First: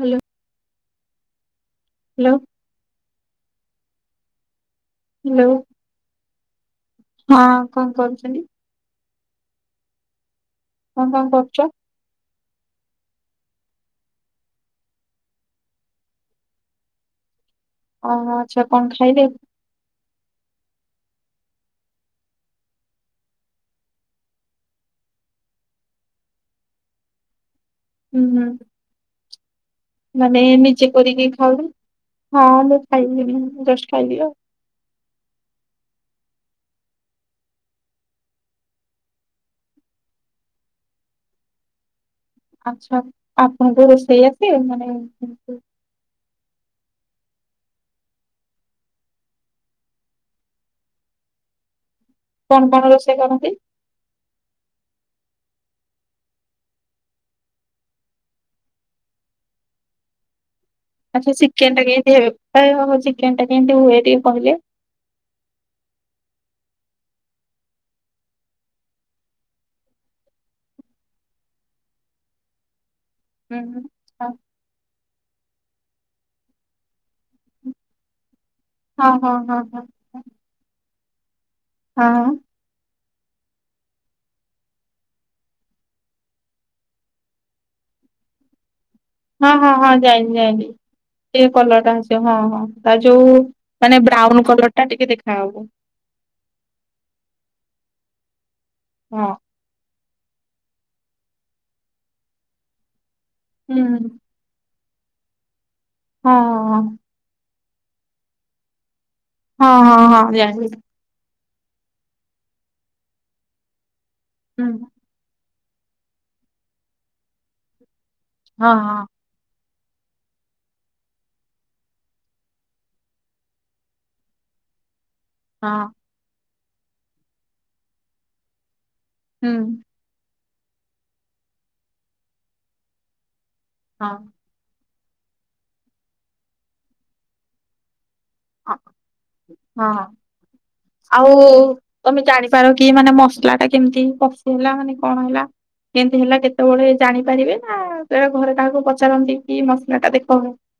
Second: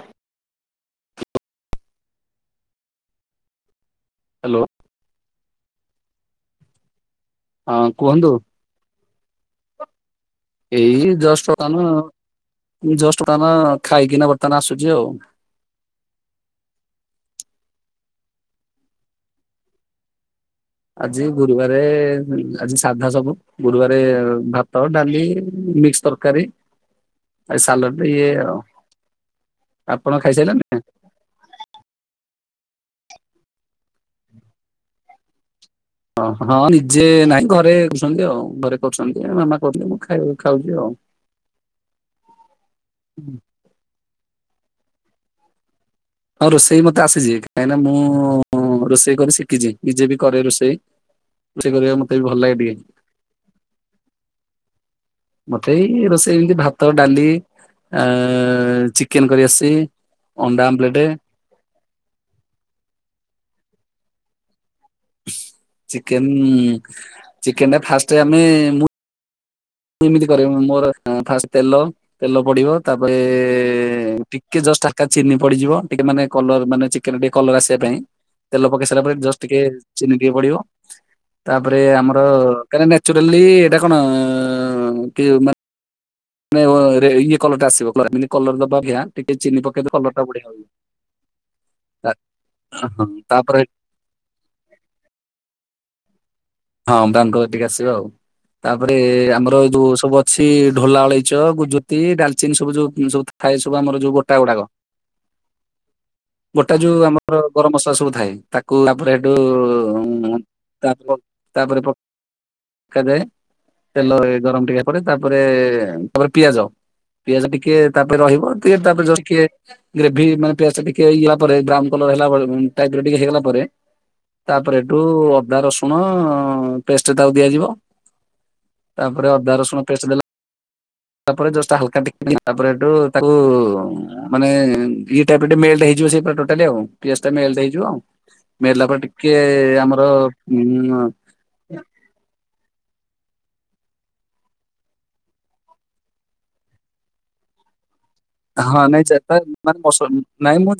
Hello hello. Hello? Hello. ହଁ କଣ କରୁଛନ୍ତି? କଣ ଏଇ କଣ ଜଷ୍ଟ କରୁଛ? କାନ। ମୁଁ ଜଷ୍ଟ କାନ ଖାଇକିନା ବର୍ତ୍ତମାନ ଆସୁଛି ଆଉ। ଓ ଆଚ୍ଛା କଣ ଖାଇଲେ? ଆଜି ଗୁରୁବାରେ- ଆଜି ସାଧା ସବୁ ଗୁରୁବାର ଭାତ, ଡାଲି ମିକ୍ସ ତରକାରୀ। ଆଉ ସାଲଡ ହୁଁ ଇଏ ହୁଁ ଆଉ ଆପଣ ମାନେ ଖାଇସାରିଲେଣି? ନିିଜେ କରିକି ଖାଉ। ହଁ ମୁଁ ଖାଇଲିନି ଜଷ୍ଟ ଖାଇଲିି ଆଉ। ଓ ହଁ ନିଜେ ନା ଘରେ କରୁଛନ୍ତି ଆଉ ଘରେ କରୁଛନ୍ତି ମାମା କରୁଛନ୍ତି ମୁଁ ଖାଉ ଖାଉଛି ଆଉ। ଆଚ୍ଛା ଆପଣଙ୍କୁ ରୋଷେଇ ଆସେ? ମାନେ ଏମିତି ହଁ ରୋଷେଇ ମତେ ଆସିଛି କାହିଁକିନା ମୁଁ- ରୋଷେଇ କରି ଶିଖିଛି ନିଜେ ବି କରେ ରୋଷେଇ। ରୋଷେଇ କରିବା ମୁଁ କଣ କଣ ରୋଷେଇ କରନ୍ତି? ମତେ ଏଇ ରୋଷେଇ ଏମିତି ଭାତ ଡାଲି ଆ- ଚିକେନ କରିଆସିସି ଅଣ୍ଡା ଆମ୍ଲେ ଆଛା ଚିକେନ୍ ଟା କେମିତି ହୁଏ? ପା-ଚିକେନ ଟା କେମିତି ହୁଏ ଟିକେ କହିଲେ? ଚିକେନ-ଚିକେନ ଫାଷ୍ଟ ଆମେ ମୁ ଏମତି କରିବ ମୋର ଫାଷ୍ଟ ତେଲ ତେଲ ପଡିବ ହୁଁ ହୁଁ ତାପରେ- ଟିକେ ଜଷ୍ଟ ହାକା ଚିନି ପଡିଯିବ ଟିକେ ମାନେ କଲର ମାନେ ଚିକେନ ଟିକେ କଲର ଆସିବା ପାଇଁ ତେଲ ପକେଇ ସାରିଲା ହଁ ପରେ ହଁ ଜଷ୍ଟ ହଁ ଟିକେ ହଁ ଚିନିିକେ ପଡିବ। ତାପରେ ହଁ ଆମର କାଁନ୍ୟାଚୁରାଲି ଏଇଟା କଣ କି ମାନ ଇ କଲର ଟା ଆସିବ କର ଟେ ଚିନି ପକେଇ କଲର ଟା ବଢିଆ ହିବ। ସେ କଲର ଟା ଅସ ହଁ ହଁ ତା ଯୋଉ ତାପରେ ମାନେ ବ୍ରାଉନ କଲର ଟା ଟିକେ ଦେଖାହବ। ହଁ ବ୍ରାମ ଟିକେ ଆସିବା ଆଉ ତାପରେ ହଁ ଆମର ଏଇ ଯୋଉ ସବୁ ଅଛି ଢୋଲା ଅଳେଇଚ ଗୁଜୁତି ଡାଲଚିନି ସବୁ ଯୋଉ ସବୁ ଥାଏ ସବୁ ଆମର ହୁଁ। ଯୋଉ ଗୋଟା ଗୁଡାକ ହଁ ଗୋଟେ ଯୋଉ ଆମର ଗରମ ମସଲା ସବୁ ଥାଏ ତାକୁ ବ୍ରେଡ଼- ହଁ ହଁ ହଁ ଜାଣିଲି ଉଁ-ତାପ ତାପରେ ପ- ପକାଯାଏ ତେଲ ଗରମ ହୁଁ ଟିକେ ତାପରେ ତାପରେ ପିଆଜ ପିଆଜ ଟିକେ ତାପରେ ରହିବ ହଁ ଟିକେ ହଁ ତାପରେେ ଜଷ୍ଟ ଟିକେ ଗ୍ରେଭି ମାନେ ପିଆଜ ଟା ଟିକେ ହେଇଗଲା ପରେ ବ୍ରାଉନ କଲର ହେଲା ଟାଇପ୍ ର ଟିକେ ହେଇଗଲା ପରେ ତାପରେ ଏଠୁ ଅଦା ହଁ ରସୁଣ ପେଷ୍ଟ ତାକୁ ଦିଆଯିବ। ତାପରେ ହୁଁ ଅଦା ରସୁଣ ପେଷ୍ଟ ଦେଲା ତା ପରେ ଜଷ୍ଟ୍ ହାଲକା ଟିକ ହାଲକା ଟିକେ ତାପରେ ହେଠୁ ହଁ ମାନେ ଇ ଟ ମ ହେଇଯିବ ସେଇାଟା ପିଆ ଟା ହେଇଯିବ। ହଁ ମଳିଲା ପରେ ଟିକେ ଆମର ହଁ ଉ ଆଉ ତମେ ଜାଣିପାର କି? ମାନେ ମସଲା ଟା କେମିତି କଷି ହେଲା ମାନେ କଣ ହେଲା? କେମତି ହେଲା କେତେବେଳେ ଜାଣିପାରିବେ ନା ବେଳେ ଘରେ କାହାକୁ ହଁ ନାଇଁ ପଚାରନ୍ତି କି ମସଲା ଟା ଦେଖ ନାଇଁ ମୁଁ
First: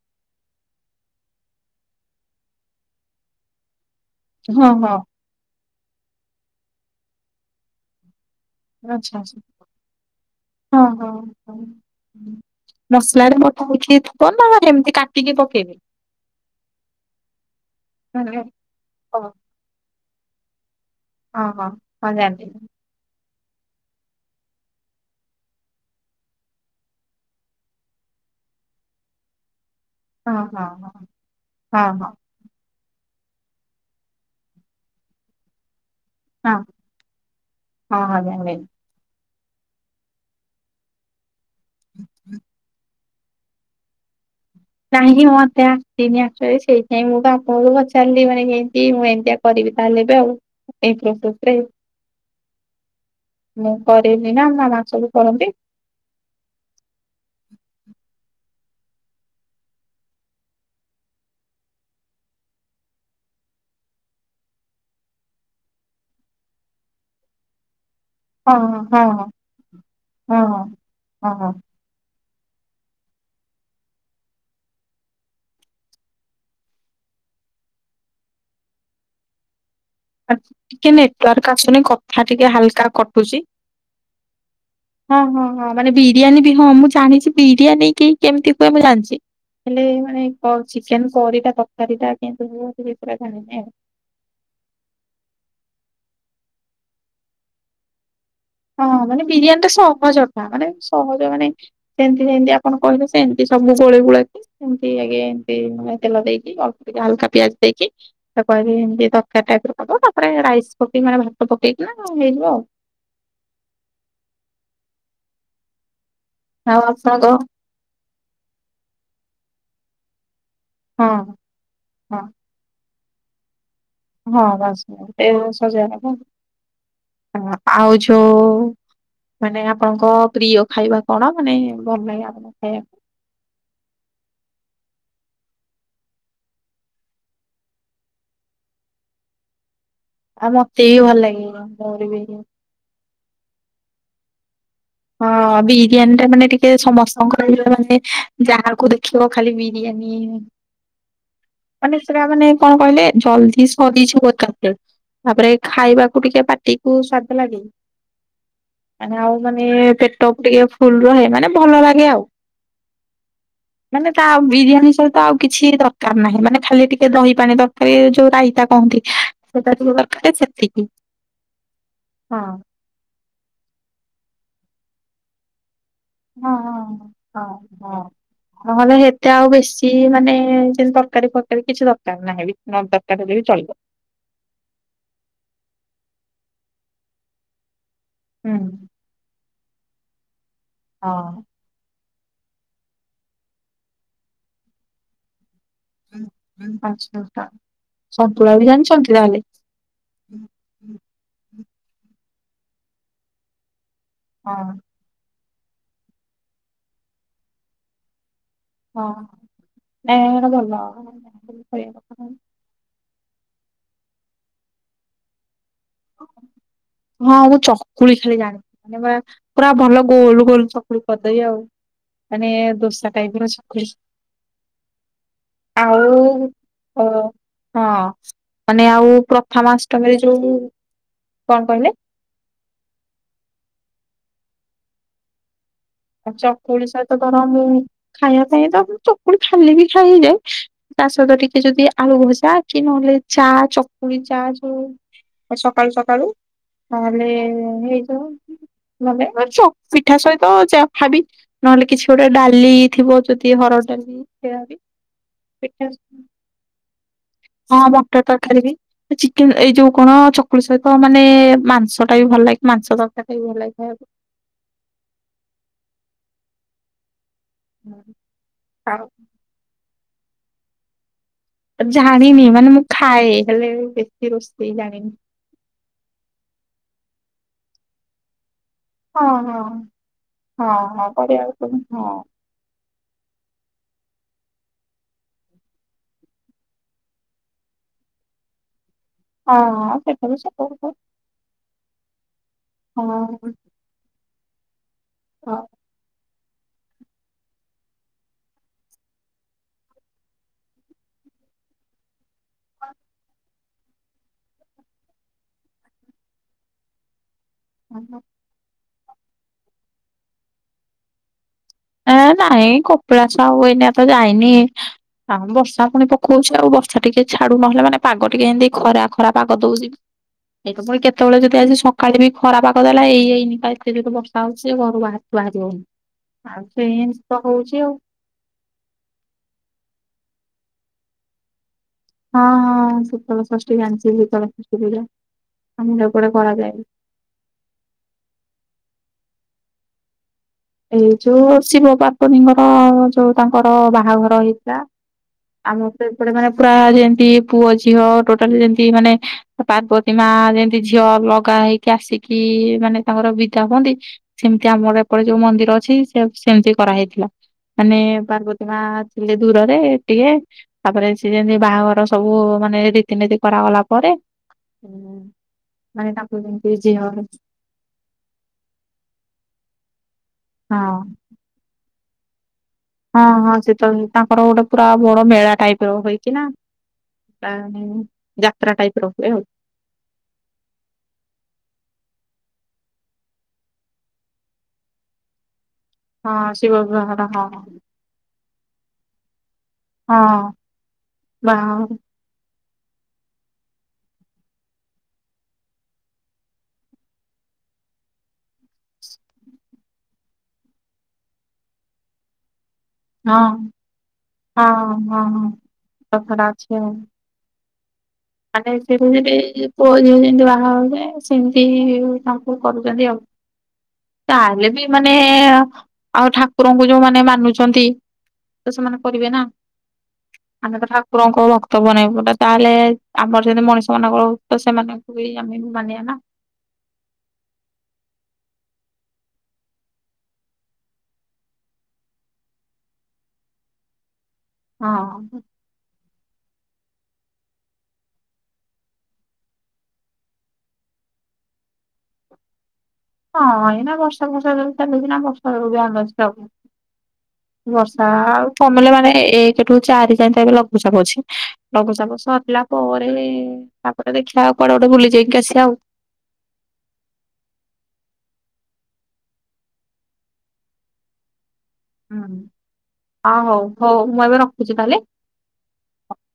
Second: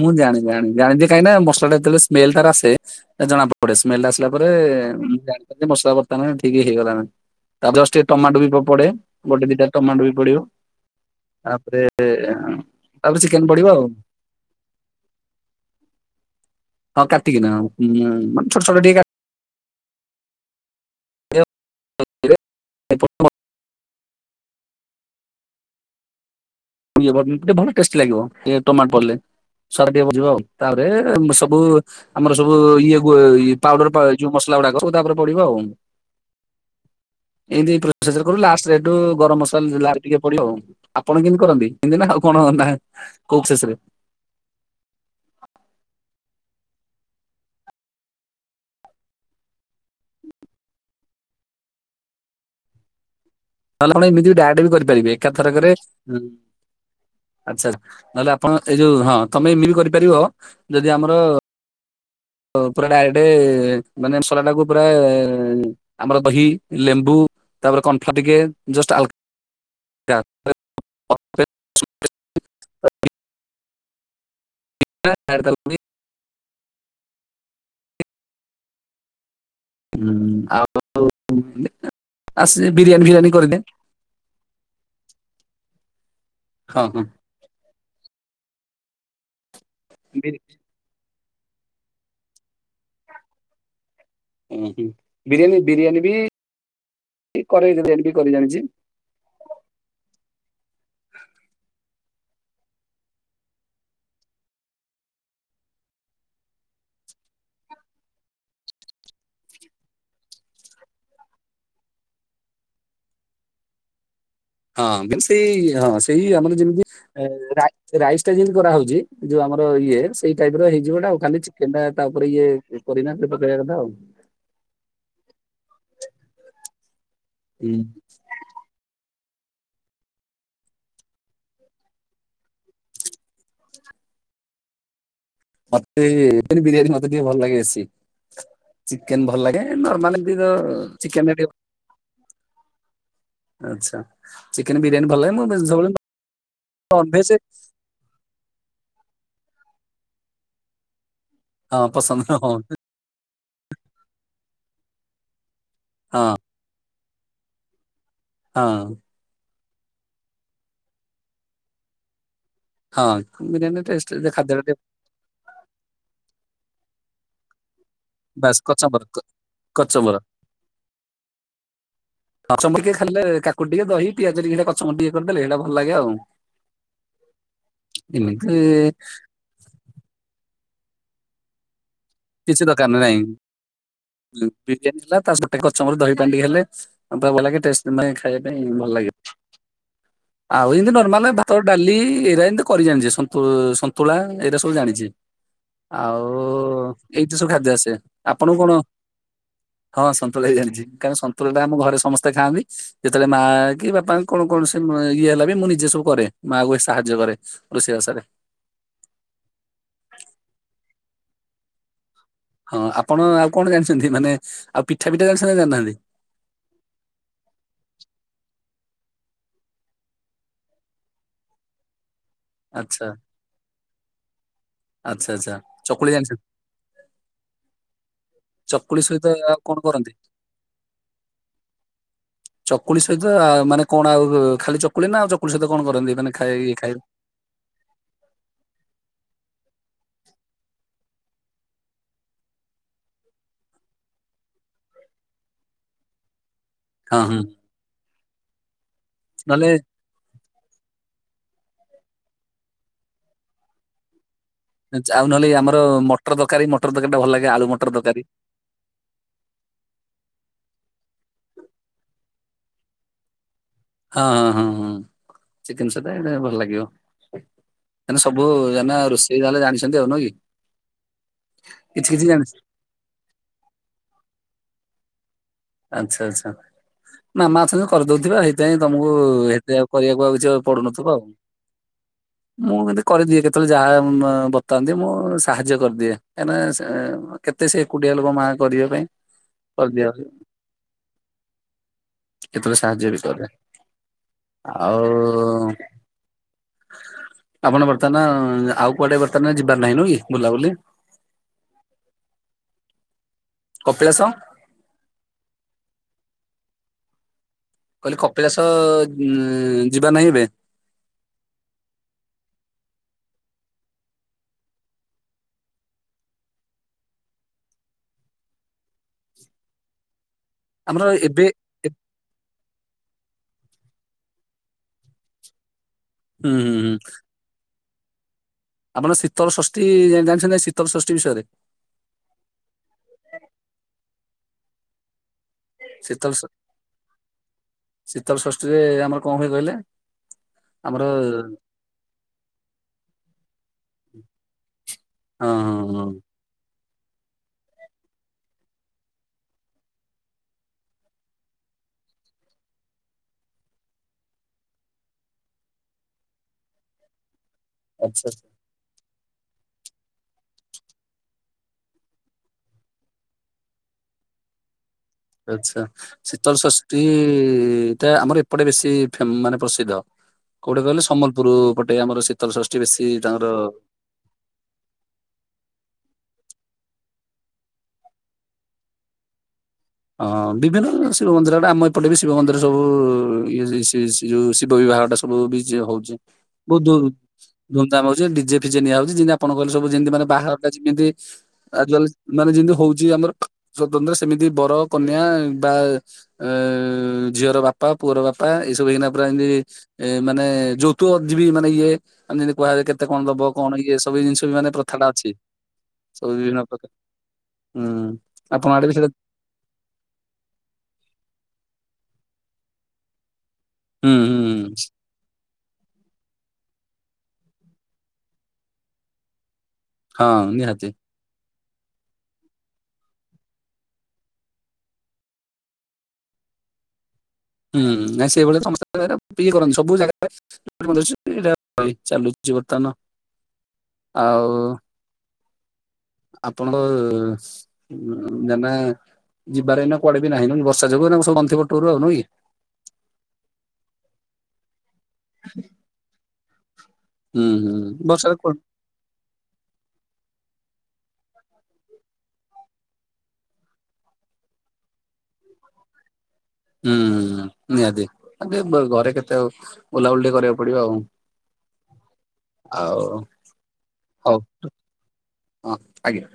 ମୁଁ ଜାଣି ଜାଣି ଜାଣିି କାହିଁ ନାଁ ଯେତେବେ ସ୍ମଲ ଟା ଆସେ ଜଣା ପଡେ ସ୍ମେଲ ଆସିଲା ପରେ ହଁ ହଁ ମୁଁ ଜାଣି ମସଲା ବତ୍ତମାନ ଠିକ ହେଇଗଲାନ ଜଷ୍ଟ୍ ଟମାଟୋ ବି ପଡେ ଆଚ୍ଛା ଆଚ୍ଛା ଗୋଟେ ଦିଟା ଟମାଟ ବି ପଡିବ ତାପରେ ତାପରେ ମସଲା ଚିକେନ ପଡିବ ମୋଟା ଆଉ ଉଠିକି ଥିବ ନା ଆ ଏମିତି କାଟିକି ପକେଇବି? ହଁ କାଟିକିନା ହୁଁ ମାନେ ଛୋଟ ଛୋଟ ଟିକେ କା- ଓ ହଁ ହଁ ହଁ ଜାଣିଲି। [unintelligible] ଟିକେ ଭଲ ଟେଷ୍ଟ ଲାଗିବ ଟମାଟ ପଡ଼ିଲେ। ସାର ଟିକେ ବଜିବା ହଁ ଆଉ ହଁ ତାପରେ ହଁ ସବୁ ହଁ ହଁ ଆମର ସବୁ ଇଏ ପାଉଡର ଯୋଉଁ ମସଲା ଗୁଡାକ ତା ଉପରେ ପଡିବ ଆଉ। ହଁ ଏମତି ହଁ ପ୍ରୋସେସ ହଁ ରେ କରୁ ଜାଣିଲି। ଲାଷ୍ଟ ରେ ଗରମ ମସ [unintelligible] ଟିକେ ପଡିବ ଆପଣ କେମତି କରନ୍ତି କେମତି ନା ଆଉ କଣ ନା କୋଉଁ ଶେଷରେ କାହିଁକି ମତେ ତିନି ଆସରେ ସେଇଥିପାଇଁ ମୁଁ ତ ଆପଣଙ୍କୁ ପଚାରିଲି ମାନେ କେମତି ମୁଁ ଏମିତିଆ କରିବି ତାହେଲେ ବି ଆଉ। ଏଇ ପ୍ରୋସେସରେ। ନହେଲେ ଆପଣ ଏମିତି ଡାଇରେକଟ ବି କରିପାରିବେ ଏକାଥରକରେ ଆଛା ନହେଲେ ଆ ଆପଣ ଏଇ ଯୋଉ ହଁ ତମେ ଏମିତି ବି କରିପାରିବ ଯଦି ଆମର ପୁରା ଡାଇରେକ୍ଟ ମାନେ ମସଲା ଟାକୁ ପୁରା ଆମର ଦହି ଲେମ୍ବୁ ତାପରେ କନଫ୍ଲୋର ଟିକେ ହଁ ଯଷ୍ଟ ହଁ ହଁ ହାଲକ ହଁ ହଁ ହଁ। ହଁ ହଁ [unintelligible] [inaudible] ଟିକେ ନେଟୱାର୍କ ଆଉ ଆସୁନ କଥା ଟିକେ ଆସ ହାଲକା ବିରିୟାନୀ ଫିରିୟାନୀ କଟୁଛି। କରିଦିଏ [inaudible] ହଁ ହଁ ହଁ ମାନେ ବିରିୟାନୀ ବି ହଁ ମୁଁ ଜାଣିଛି ବିରିୟାନୀ କେହି କେମିତି ହୁଏ ମୁଁ ଜାଣିଛି। ହେଲେ ମାନେ ବିରି ଚିକେନ କରୀ ତରକାରୀ ଟା କେମିତି ହୁଏ ଜାଣିନି ଆଉ ହଁ ହୁଁ, ବିରିୟାନୀ ବିରିୟାନୀ ବି କରେଇ ଦେବେ। ହଁ ମାନେ ବିରିୟାନୀ ଟା ସହଜ ଟା ମାନେ ସହଜ ମାନେ ସେମିତି ସେମିତି ଆପଣ କହିଲେ ସେମିତି ସବୁ ଗୋଳି ଗୋଳାକି ସେମିତି ଆଗେ ଏମିତି ମେ ତେଲ ଦେଇକି ଅଳ୍ପ ଟିକେ ହଲକା ପିଆଜ ଦେଇକି ତା ପରେ ଏମିତି ତରକାରୀ ଟାଇପ ହବ ତାପରେ ରାଇସ୍ ପକେଇି କି ମାନେ ଭାତ ପକେଇକି କ ହେଇଯିବ। ହଁ ସେଇ ହଁ ସେଇ ଆମର ଆଉ ଯେମିତି ଆପଣଙ୍କ ରାଇସ ଟା ଯେମିତି କରାହଉଛି ଯୋଉଁ ଆମର ଇଏ ସେଇ ଟାଇପ ର ହଁ ହେଇଯିବଟା ଆଉ ଖାଲି ଚିକେନ ଟା ତା ହଁ ଉପରେ ଇଏ ପୋଦିନା ପତ୍ର ପକେଇବା କଥା ଆଉ ହଁ ବାସ୍। ହୁଁ ଆଉ ଯୋଉଁ ମାନେ ଆପଣଙ୍କ ପ୍ରିୟ ଖାଇବା କଣ ମାନେ ଭଲ ଲାଗେ ଆପଣଙ୍କ ଖାଇବାକୁ? [unintelligible] ମତେ ବିରିୟାନୀ ମତେ ଟିକେ ଭଲ ଲାଗେ ବେଶୀ ଚିକେନ ଭଲ ଲାଗେ। ମାନେ ଆଉ ମତେ [unintelligible] ବି ଭଲ ଚିକେନ ଲାଗେ ମୋର ବି ଆଛା [inaudible] ହଁ ବିରିୟାନୀ ଟା ମାନେ ଟିକେ ନନଭେଜ ସମସ୍ତଙ୍କର ମାନେ ଯାହାକୁ ଦେଖି କେଉ ଖାଲି ବିରିୟାନୀ? ହଁ ମାନେ ପସନ୍ଦ ସେଟା ମାନେ ହଁ କଣ କହିଲେ ଜଲଦି ସରିଯିବ ତାରେ ତାପରେ ଖାଇବାକୁ ହଁ ଟିକେ ପାଟି କୁ ସ୍ଵାଦ ଲାଗେନି। ହଁ। ମାନେ ପେଟକୁ ଟିକେ ଫୁଲ ରହେ ମାନେ ଭଲ ଲାଗେ ଆଉ। ହଁ ବିରିୟାନୀ ମାନେ ଟେଷ୍ଟ ତା ଖାଦ୍ୟ ଟା ଟିକେ ବିରିୟାନୀ ସହିତ ଆଉ କିଛି ଦରକାର ନାହିଁ। ମାନେ ଖାଲି ଟିକେ ଦହି ପାଣି ତ କାରି ଯୋଉଁ ବାସ୍ ରାଇତା କହନ୍ତି କଚମ୍ବର ସେଟା ଟ ଦରକାର ସେତିକି। ହଁ କଚମବର ଟିକେ ଖାଲେ କାକୁ ଟିକେ ଦହି ପିଆଜ ଟିକଟ କଚମବର ଟିକେ କରିଦେଲେ ସେଇଟା ଭଲ ଲାଗେ ଆଉ। ହଁ ହ ହଁ ଏମିତି ହ ନହେଲେ ସେତେ ଆଉ ବେଶୀ ମାନେ ତରକାରୀ ଫରକାରୀ କିଛି ଦରକାର ନାହିଁ। ବି କିଛି ନ ଦୋକାନରେ ଦରକାର ହେଲେ ବି ଚଳିବ। ନହିଁ ବିରିୟାନୀ ହେଲା ତା ସାଙ୍ଗେ କଚମବର ଦହି ପାଣିହେଲେ ଆ ଭଲ ଲାଗେେ ଖାଇବା ପାଇଁ ହୁଁ। ଭଲ ଲାଗେ। ଆଉ ଏମିତି ନର୍ମାଲ ହଁ ଭାତ ଡାଲି ଏଇରା ଏମିତି କରି ଜାଣିଛେ ସୁ ସନ୍ତୁଳା ଏଇଟା ସବୁ ଜାଣିଛେ ଆଉ ଏଇଠି ଆଚ୍ଛା ଖାଦ୍ୟ ସେ ଆପଣ ସନ୍ତୁଳା ଙ୍କୁ ବି କଣ ଜାଣିଛନ୍ତି ତାହେଲେ? ହଁ ସନ୍ତୁଳା ହି ଜାଣିଛି କାରଣ ସନ୍ତୁଳା ଆମ ଘରେ ସମସ୍ତେ ଖାଆନ୍ତି ଯେତେବେଳେ ମା କି ବାପା କଣ କଣ ହଁ। ଇଏ ହେଲା ଏବେ ମୁଁ ନିଜେ ସବୁ କରେ ମାଆ କୁ ସାହାଯ୍ୟ କରେ ରୋଷେଇ ବାଷରେ। ହଁ ନାଇଁ ଏଇଟା ଭଲ [unintelligible] ହଁ ଆପଣ ଆଉ କଣ ଜାଣିଛନ୍ତି ମାନେ ଆଉ ପିଠା ପିଠା ଜାଣିଛନ୍ତି ଜାଣିନାହାନ୍ତି? ହଁ ମୁଁ ଆଗ ଚକୁଳି ଖାଇଲାଣି। ମାନେ ମା ପୁରା ଭଲ ଗୋଲ ଗୋଲ ଚକୁଳି କରିଦେବି ଆଉ। ମାନେ ଆଚ୍ଛା ଦୋସା ଟାଇପିର ଚକୁଳି। ଆଚ୍ଛା ଆଚ୍ଛା ଆଉ ଚକୁଳି ଜାଣିଛନ୍ତି ଓ ହଁ। ମାନେ ଚକୁଳି ଆଉ ସହିତ କଣ କରନ୍ତି? ପ୍ରଥମାଷ୍ଟମୀରେ ଯୋଉ କଣ କହିଲେ? ଚକୁଳି ସହିତ ମାନେ କଣ ଆଉ ଖାଲି ଚକୁଳି ନା ଆଉ ଚକୁଳି ସହିତ କଣ କରନ୍ତି ମାନେ ଖାଇ ଇଏ ଚକୁଳି ଖାଇ ସହିତ କଣ ମୁଁ ଖାଇବା ପାଇଁ ତ ଚକୁଳି ଖାଲି ବି ଖାଇ ହେଇ ଯାଏ। ତା ସହିତ ଟିକେ ଯଦି ଆଳୁ ଭଜା କି ନହେଲେ ଚା ଚକୁଳି ଚା ଯୋଉ ସକାଳୁ ସକାଳୁ ହଁ ନହେଲେ ହଁ ହେଇଯୋଉ ମାନେ ଚ ନହେଲେ ପିଠା ସହିତ ଚ ଖାଇବି ନହେଲେ କିଛି ଗୋଟେ ଡାଲି ଥିବ ଯଦି ହରଡ ଡାଲି ସେୟା ବି ଆଉ ନହେଲେ ଆମର ପିଠା ମଟର ତରକାରୀ ମଟର ତରକାରୀ ଟା ଭଲ ଲାଗେ ଆଳୁ ହଁ ମଟର ତରକାରୀ। ତରକାରି ବି ଚିକେନେ ଏଇ ଯୋଉ କଣ ଚକୁଳି ସହିତ ମାନେ ମାଂସ ଟା ବି ଭଲ ଲାଗେ। ମାଂସ ତରକାରି ଟା ବି ଭଲ ଲାଗେ। ଖାଇବାକୁ। ହଁ ହଁ ହଁ ହଁ ଚିକେନେ ସଇତ ଏଇଟା ଭଲ ଲାଗିବ। ଏରାସବୁ ଆଉ ରୋଷେଇ ତାହଲେ ଜାଣିଛନ୍ତି ଆଉ ନୁଁହକି? ଜାଣିନି ମାନେ ମୁଁ ଖାଏ ହେଲେ ବେଶୀ ରୋଷେଇ ଜାଣିନି। ଆଛା ଆଛା ମାମା ଅଛନ୍ତି କରିଦଉଥିବେ ହେଇ ସେଥିାପାଇଁ ତମକୁ ହଁ ହଁ ହେତେ କରିବାକୁ ଆଉ କିଛି ହଁ ହଁ ପଡୁନଥିବ ଆଉ। କରିବାକୁ ପଡିବ ମୁଁ କିନ୍ତୁ କରିଦିଏ କେତଳେ ଯାହା ବତାନ୍ତି ମୁଁ ସାହାଯ୍ୟ କରିଦିଏ କାହିଁକିନା କେତେ ସେ ଏକୁଟିଆ ଲୋକ ମାଆ କରିବା ପାଇଁ। ହଁ ହଁ କରିଦିଏ ସେଟା ବି ସତ। କଥା କେତେବେଳେ ସାହାଯ୍ୟ ବିି କରେ। ଆଉ ହଉ। ଆପଣ ବର୍ତ୍ତମାନ ଆଉ କୁଆଡେ ବର୍ତ୍ତମାନ ଯିବାର ନାହିଁ ନୁ ହେକି ବୁଲାବୁଲି? ହ ହଁ। କପିଳାସ? କହିଲି ହଁ। କପିଳାସ ଯିବାର ନାହିଁ ଏବେ? ଏ ନାଇଁ କପିଳାସ ଆଉ ଏଇନେ ତ ଯାଇନି। ଆଉ ବର୍ଷା ପୁଣି ପକଉଛି ଆଉ ବର୍ଷା ଟିକେ ଛାଡୁ ନହେଲେ ମାନେ ପାଗ ଟିକେ ଏମିତି ଖରା ଖରା ପାଗ ଦଉଛିିବି। ଏଇ ତ ପୁଣି ଆମର କେତେବେଳେ ଏବେ ଯଦି ଆଜି ଏ- ସକାଳେ ବି ଖରା ପାାଗ ଦେଲା ହେଇହେଇନି। ଆ ଏତେ ଯୋରେ ବର୍ଷା ହଉଛି ଯେ ଘରୁ ବାହାରକୁ ବାହାରି ହଉନି ହୁଁ ଆଉ ହୁଁ ସେ ହୁଁ ଏମିତି ତ ହଉଛି ଆଉ। ଆପଣ ଶୀତଳ ଷଷ୍ଠୀ ଜାଣିଛନ୍ତି ନା ଶୀତଳ ଷଷ୍ଠୀ ବିଷୟରେ? ହଁ ହଁ ଶୀତଳ ଷଷ୍ଠୀ ଜାଣିଛି ଶୀତଳ ଷଷ୍ଠୀ ପୂଜା। ଆମର ଏପଟେ ଶୀତଲ କରାଯାଏ। ଶୀତଳ ଷଷ୍ଠୀରେ ଆମର କଣ ହୁଏ କହିଲେ? ଆମର ଏଇ ଯୋଉ ଶିବ ପାର୍ବତିଙ୍କର ଯୋଉ ତାଙ୍କର ବାହାଘର ହେଇଥିଲା। ହଁ ଆମ ହଁ ତ ହଁ ଏପଟେ ମାନେ ପୁରା ଯେମତି ପୁଅ ଝିଅ ଟୋଟାଲି ଯେମତି ମାନେ ପାର୍ବତୀ ମା ଯେମିତି ଝିଅ ଅଲଗା ହେଇକି ଆସିକି ମାନେ ତାଙ୍କର ବିଦା ହୁଅନ୍ତି ସେମିତି ଆମର ଏପଟେ ଯୋଉ ମନ୍ଦିର ଅଛି ସେ ସେମିତି କରାହେଇଥିଲା ମାନେ ଆଚ୍ଛା ପାର୍ବତୀ ମା ଥିଲେ ଦୂରରେ ଟିକେ ତାପରେ ସିଏ ଯେମତି ବାହାଘର ସବୁ ମାନେ ରୀତିନୀତି କରାଗଲା ପରେ ହ ଆଛା ଝିଅ ଶୀତଳଷଷ୍ଠୀ ହଁ ଟା ପ୍ରାୟ ଆମର ଏପଟେ ବେଶୀ ମାନେ ପ୍ରସିଦ୍ଧ। କୋଉଟେ କହିଲେ ସମ୍ବଲପୁର ପଟେ ଆମର ଶୀତ ଷଷ୍ଟି ହଁ ହଁ ଶିତଳ ତାଙ୍କର ଗୋଟେ ପୁରା ବଡ ମେଳା ଟାଇପିର ହୋଇକି ନା ତା ନି ଯାତ୍ରା ଟାଇପିର ହୁଏ ଆଉ। ହଁ ବିଭିନ୍ନ ଶିବ ମନ୍ଦିର ଆଡେ ଆମ ଏପଟେ ବି ଶିବ ମନ୍ଦିର ସବୁ ଇଏ ଯଉ ଶିବ ଶିବବିହ ପ୍ରାୟ ତ ସବୁ ବିଜୟ ହଉଛି ହଁ ଶିବ ବହୁତ ବିବାହର ହଁ ଧୁମଧାମ ହଉଛି ଡିଜେ ଫିଜେ ନିଆ ହଉଛି। କଣ କହିଲେ ସବୁ ଯେମତି ମାନେ ହଁ। ବାହାଘରଟା ଯେମିତି ବାଓ ଆଜିକାଲି ମାନେ ଯେମତି ହଉଛି ଆମର ସ୍ଵତନ୍ତ୍ର ସେମିତି ବର କନ୍ୟା ବା ଏ ଝିଅର ବାପା ପୁଅର ବାପା ଏଇସବୁ ହେଇନା ପୁରା ଏମତି ଏ ମାନେ ଯୌତୁକ ଯିବି ମାନେ ଇଏ ଆମେ କୁହାଯାଏ କେତେ କଣ ଦବ? ହଁ କଣ ଇଏ ସବୁ ଜିନିଷ ବି ମାନେ ପ୍ରଥାଟା ଅଛି। ସବୁ ପ୍ରଥା ଟା ବିଭିନ୍ନ ଅଛି ପ୍ରକାର ଆଉ ହୁଁ ଉଁ ମାନେ ସେଥି ଯେମିତି ପୁଅଝିଅ ଯେମତି ବାହା ହୋଇଥାଏ ସେମତି ତାଙ୍କୁ କରୁଛନ୍ତି ଆଉ ହୁଁ ହୁଁ ତାହେଲେ ବି ମାନେ ଆଉ ଠାକୁରଙ୍କୁ ଯୋଉମାନେ ମାନୁଛନ୍ତି, ତ ସେମାନେ କରିବେ ନା ହଁ ଆମେତ ନିହାତି। ଠାକୁରଙ୍କ ଭକ୍ତ ବନେଇବୁ ନା ତାହାଲେ ଆମର ଯେମିତି ମଣିଷ ମାନଙ୍କର ଭକ୍ତ ସେମାନଙ୍କୁ ବି ଆମେ ମାନିବା ନା। ହୁଁ ନାଇଁ ସେଇଭଳିଆ ସମସ୍ତେ [unintelligible] ଇଏ କରନ୍ତି ସବୁ ଜାଗାରେ ଏଇଟା ଚାଲଛି, ଚାଲୁ ଆଜି ବର୍ତ୍ତମାନ୍ [inaudible] ହଁ ଅଁ ଆପଣ [unintelligible] ଯିବାରେ ଏ କୁଆଡେ ବି ନାହିଁ, ବର୍ଷା ଯୋଗୁ ତା ସବୁ ବନ୍ଦଥିବ ଟୁରୁ ଆଉ ନୁ କି? ହଁ ଏଇନା ବର୍ଷା ଫର୍ଷା ଯଉ ଚାଲଛି ନା [unintelligible] ହୁଁ ହୁଁ ବର୍ଷା ବର୍ଷାରେ ଆଉ କୁଆଡେ କମିଲେ ମାନେ ଏକଠୁ ଚାରି [unintelligible] ଲଘୁଚାପ ଅଛି। ଲଘୁଚାପ ସରିଲା ପରେ ତାପରେ ଦେଖିବାଆଉ କୁଆଡେ ଗୋଟେ ବୁଲି ଯାଇକି ଆସିବା ଆଉ [inaudible] ହୁଁ ନିହାତି ଘରେ କେତେ ଆଉ ବୁଲାବୁଲି କରିବାକୁ ପଡିବ ଆଉ ହୁଁ ଆଉ ଆ ହଉ, ହଉ ମୁଁ ଏବେ ରଖୁଛି ତାହେଲେ ହଁ ଆଜ୍ଞା।